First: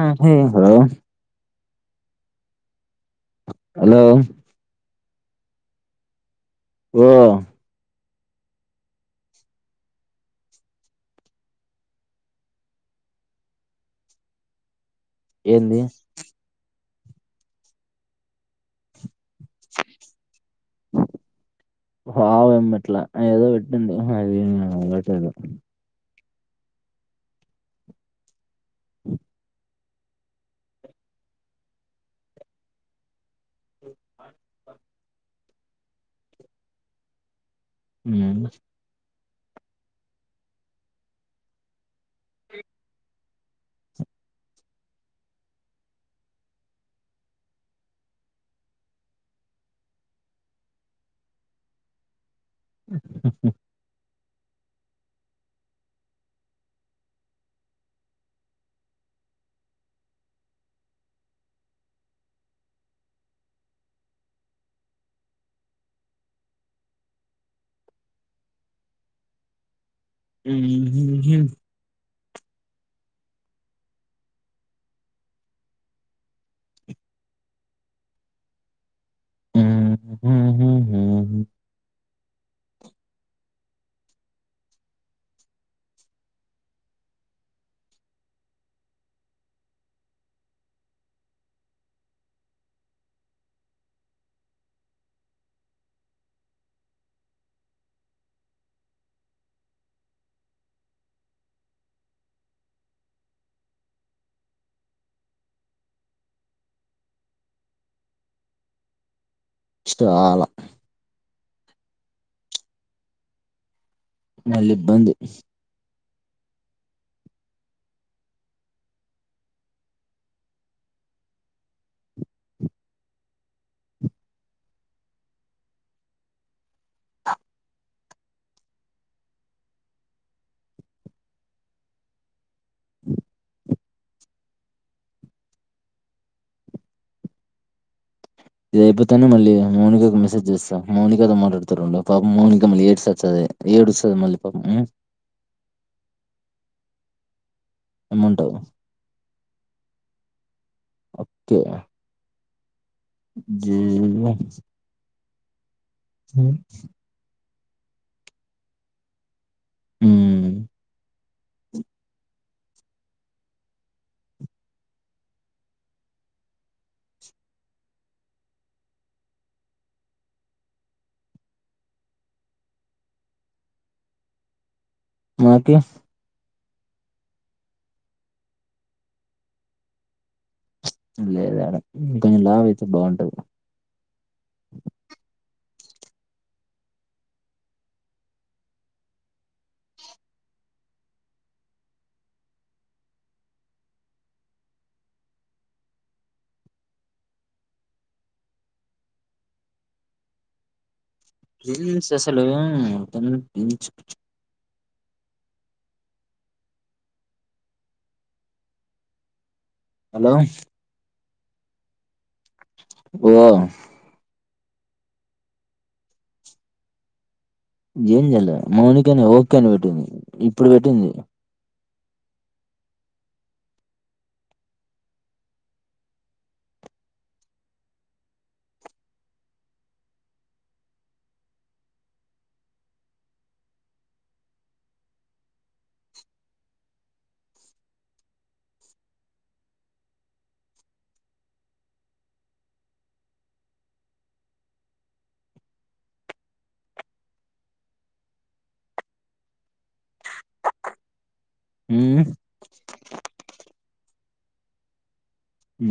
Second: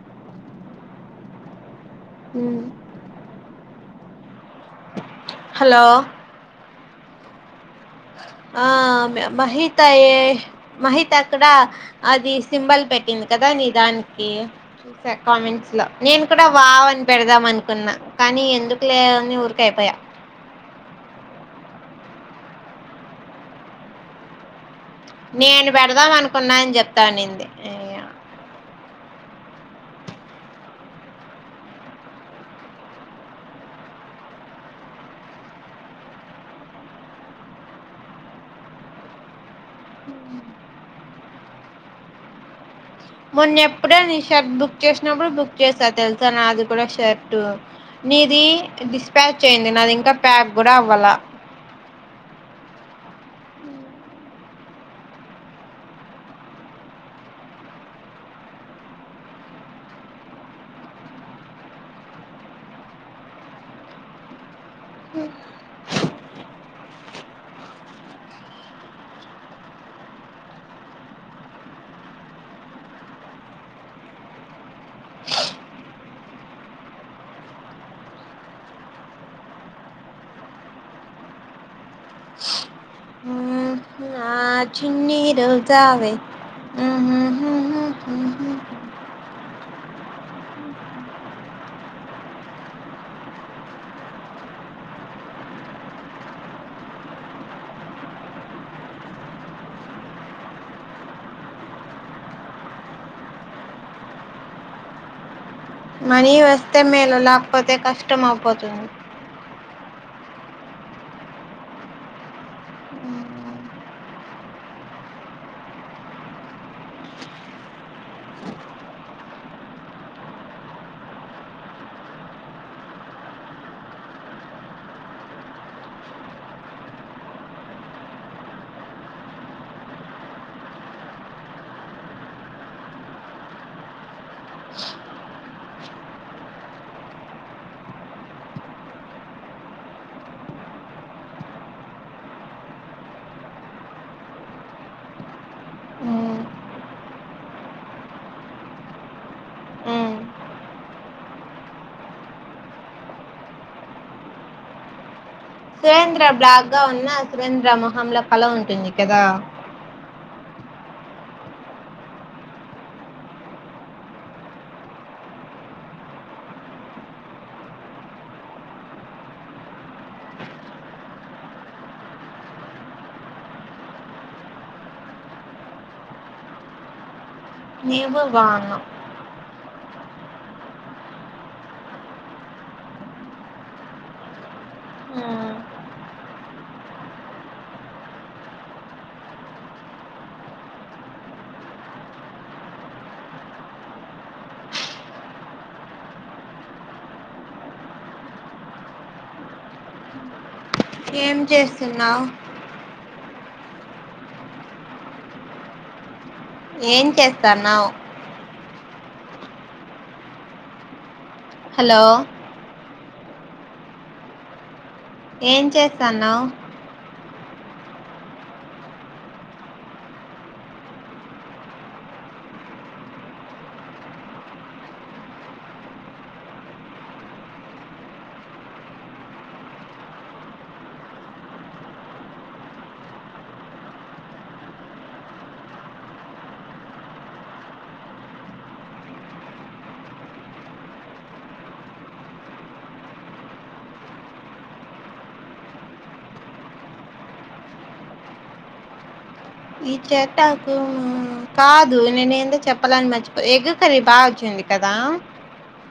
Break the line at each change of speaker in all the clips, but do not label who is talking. ఆ హు హలో
ఊ
హలో
హలో
ఓ
ఆ మహిత అయ మహిత అక్కడ అది సింబల్ పెట్టింది కదా నీ దానికి చూసా కామెంట్స్
ఏంది
లో నేను కూడా వావ్ అని పెడదాం అనుకున్నా కానీ ఎందుకు లే అూరు కయపోయా
బావ ఏమీ పెట్ల ఏదో పెట్టండి ఆది
నేను పెడదాం అను కొన్నాయని చెప్తాను నంది
[unintelligible] అ
మొన్న ఎప్పుడే నీ షర్ట్ బుక్ చేసినప్పుడు బుక్ చేసా తెలుసా నా అది కూడా షర్ట్ నీది డిస్పాచ్ అయయింది నాది ఇంకా ప్యాక్ కూడా అవ్వాల
ఉ హు హు ఉహు హు హ్మ్ హ్మ్ హ్మ్
నా చిన్ని రోజావే ఉహు హుహు ఉహు మనీ వస్తే మేలు లేకపోతే కష్టం అయిపోతుంది
ఇష్టాలా అళ ఇబ్బంది ఇది అయిపోతనే మళ్ళీ మౌనికాకు మెసేజ్ జేస్తా మౌనికతో మాట్లాడుతారొండు పాపం మౌనిక మళ్ళీ ఏడి సస్తది ఏడుస్తది మళ్ళీ పాపం ఊ ఏమంటావు
ఉమ్.
ఒక్కే జీవన్
సురేంద్ర బ్లాక్ గా ఉన్న సురేంద్ర మొహంంలో కల ఉంటుంది కదా
మాార్కిస్
నవు వాంగ
లేదాడ ఇంకంచెం లావ అయితే బాగుంటది
ఉమ్. ఏం చేస్తున్నావు
హ్మ్ మించు మించు
ఏం చేస్తాన్నావు
హలో
హలో
ఓ
ఏం చేస్తాన్నా్
ఏం చేయాలా మౌనికని ఓకే అని పెట్టింది ఇప్పుడు పెట్టింది
ఈ చెత్తక కాదు
ఉమ్
నేను ఏందో చెప్పాలని మర్చిపో ఎగ సరే బాగా వచ్చింది కదా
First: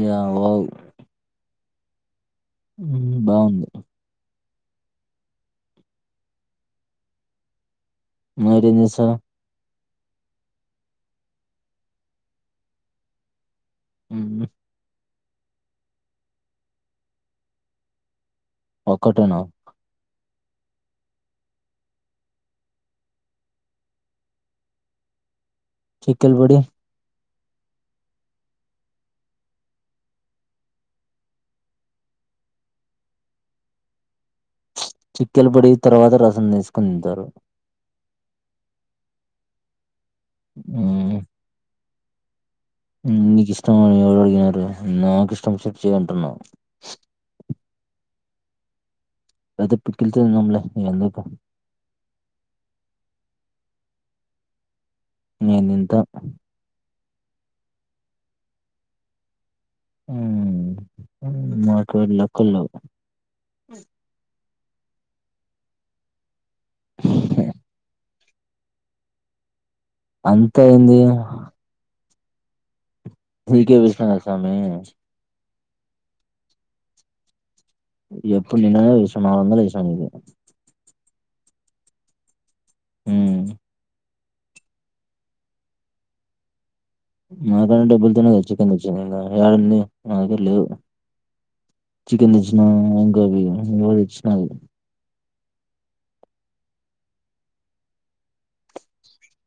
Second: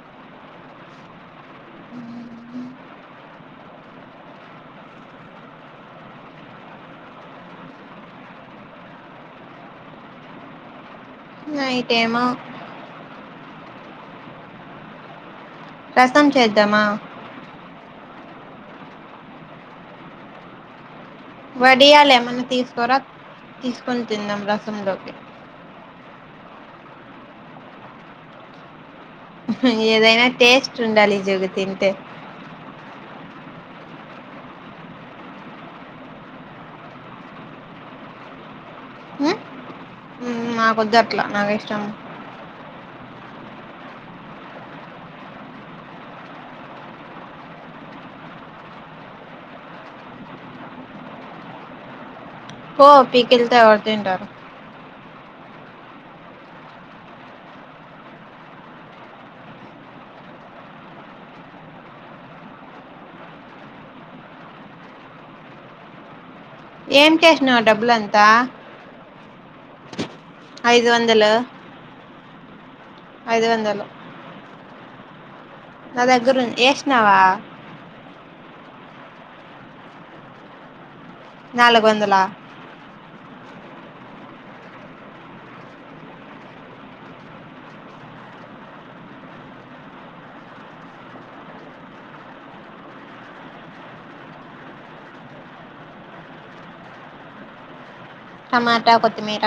యావో ఉమ్ బావుంది మరిజసా
నైట్ ఏమో
అ
రసం చేద్దామా
ఒకటను
వడియాాల ఏమన్నా తీసుకోరా తీసుకుొని తిందాం రసంలోకి
చికల్బడి
ఏదైనా టేస్ట్ ఉండాలి ఈ జగుతీ ఇంతే
చిక్కెల పొడి తర్వాత రసం తీసుకుొని ఉంటారు
నాకొద్దు
ఉమ్
అట్లా నాకు ఇష్టం
నీకు ఇష్టం అని ఎవరు అడిగినారు నాకు ఇష్టం వచి నటు చేయంటున్నా అది పికిలుతు నమ్లే ఎందుకా
పో పికెలుతే వదు అంటారు
నేనింతే హమ్ మా కడ లెక్కలు లేవు
ఏం చేసినవి డబ్బు అని తా
అంత అయింది కదా
ఐదు
పికె
వందలు
విశ్వనాధ్ స్వామి [inaudible]
నా దగ్గురు ఉంది యష్ నావా
ఎప్పుడు నిన్న విషమాందా విషంది
నాలుగు వందలా
హమ్ నాకన్నా డబ్బులు తనే కదా చికెన్ తెచ్చిన నా కడ నా దగ్గర లేవు చికెన్ తెచ్చినాకోబీ ఇ గులిచిన
టమాట కొత్తిమీర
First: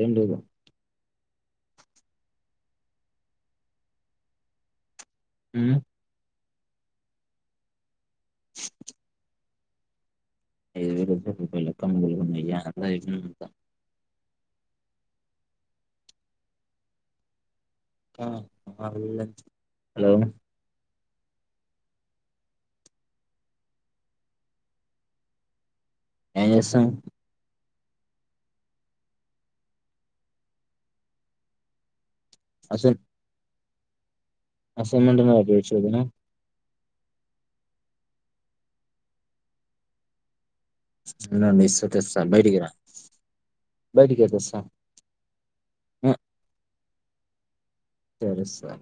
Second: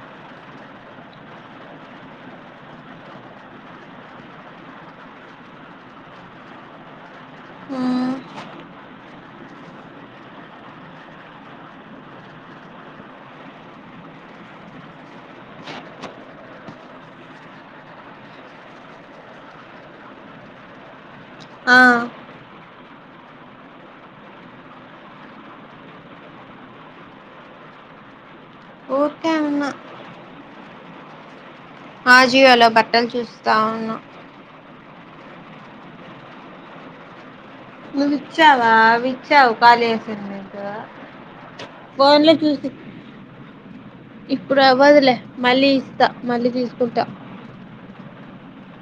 ఏంటిది హుమ్మ్ ఇరులక్క ముయ అ ఇ హలో
ఆ
ఆమ్ చస్తాడు
ఊరికే ఉన్నా ఆజియోలో బట్టలు చూసి తన
అసైన్మెంట్ ఆపేయచ్చు కదా
నవ్వు విచ్చావా విచ్చావు కాళస
ఉండండి ఇస్తా తెస్తా
ఫోన్లో
బయటికి రా
చూసి
బయటికే తెస్తా
ఇప్పుడు అవ్వదులే మళ్ళీ ఇస్తా మళ్ళీ తీస్తా కుట్ట
తీరితే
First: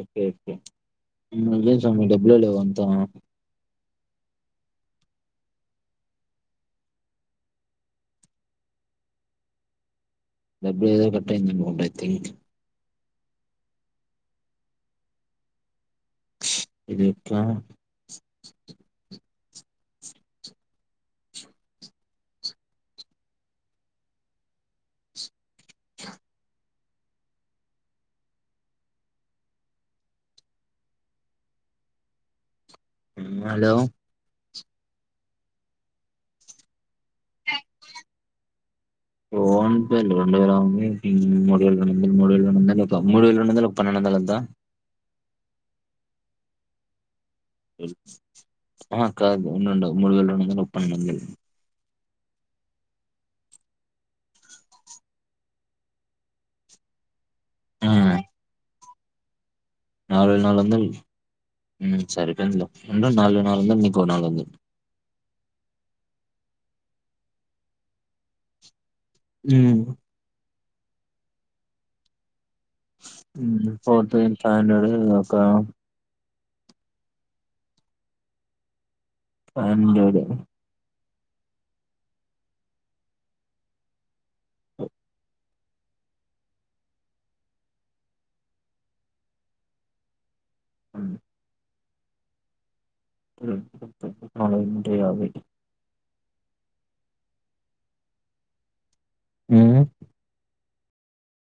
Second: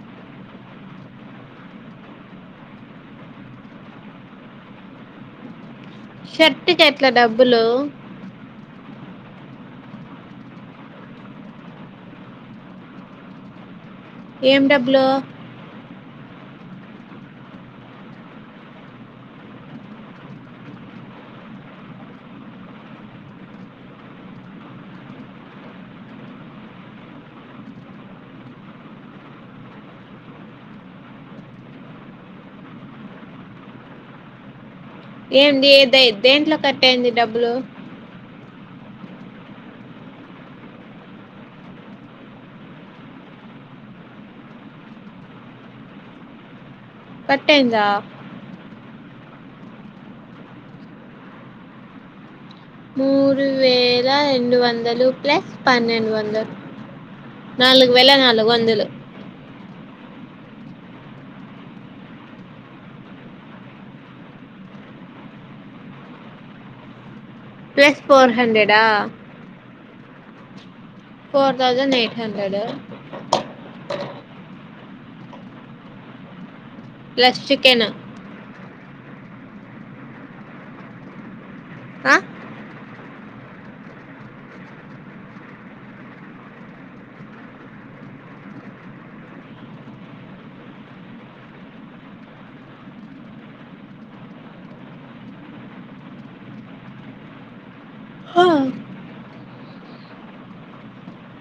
ఓకే ఓకే స మీ డబ్బులో లేవు అంతా
షర్ట్ కి ఆల్ట్ డబ్బులు
డబ్బలు ఏదో కట్టాయిందం బట్ ఐ థింక్
ఏం డబ్బులు
ఇది ఎట్లా స హలో
ఎండి దే దేంట్లో కట్టైంది డబ్బులు
ఫోన్ పేలో రెండు వేలంది మూడు వేల రెండుందలు మూడు వేల రెండు వందలు పన్నెండు వందల ఎంతా
కట్అయిందా
ఆ కాద్ ఉండుడు మూడు వేల రెండు వందల పన్నెండు వందలు
మూడు వేల రెండు వందలు ప్లస్ పన్నెండు వందలు
ఆ
నాలుగు వెేల నాలుగు వందలు
నాలుగు వేల నాలుగు వందల్ హుమ్ సరిపోయిందిలే ఉండు నాలుగు నాలుగు వందల్ నీకో నాలుగు వందలు
ప్లస్ ఫోర్ హండ్రెడ్ ఆ
హుమ్
ఫోర్ తౌసన్ ఎయిట్ హండ్రెడ్
హుమ్ ఫోర్ పాయింట్ ఫైవ్ హండ్రెడ్ ఏ కదా లెక్కా
ప్లస్ చికెను
అయన్న లేడు హుమ్ నాలుగు మూడు యాభై హుమ్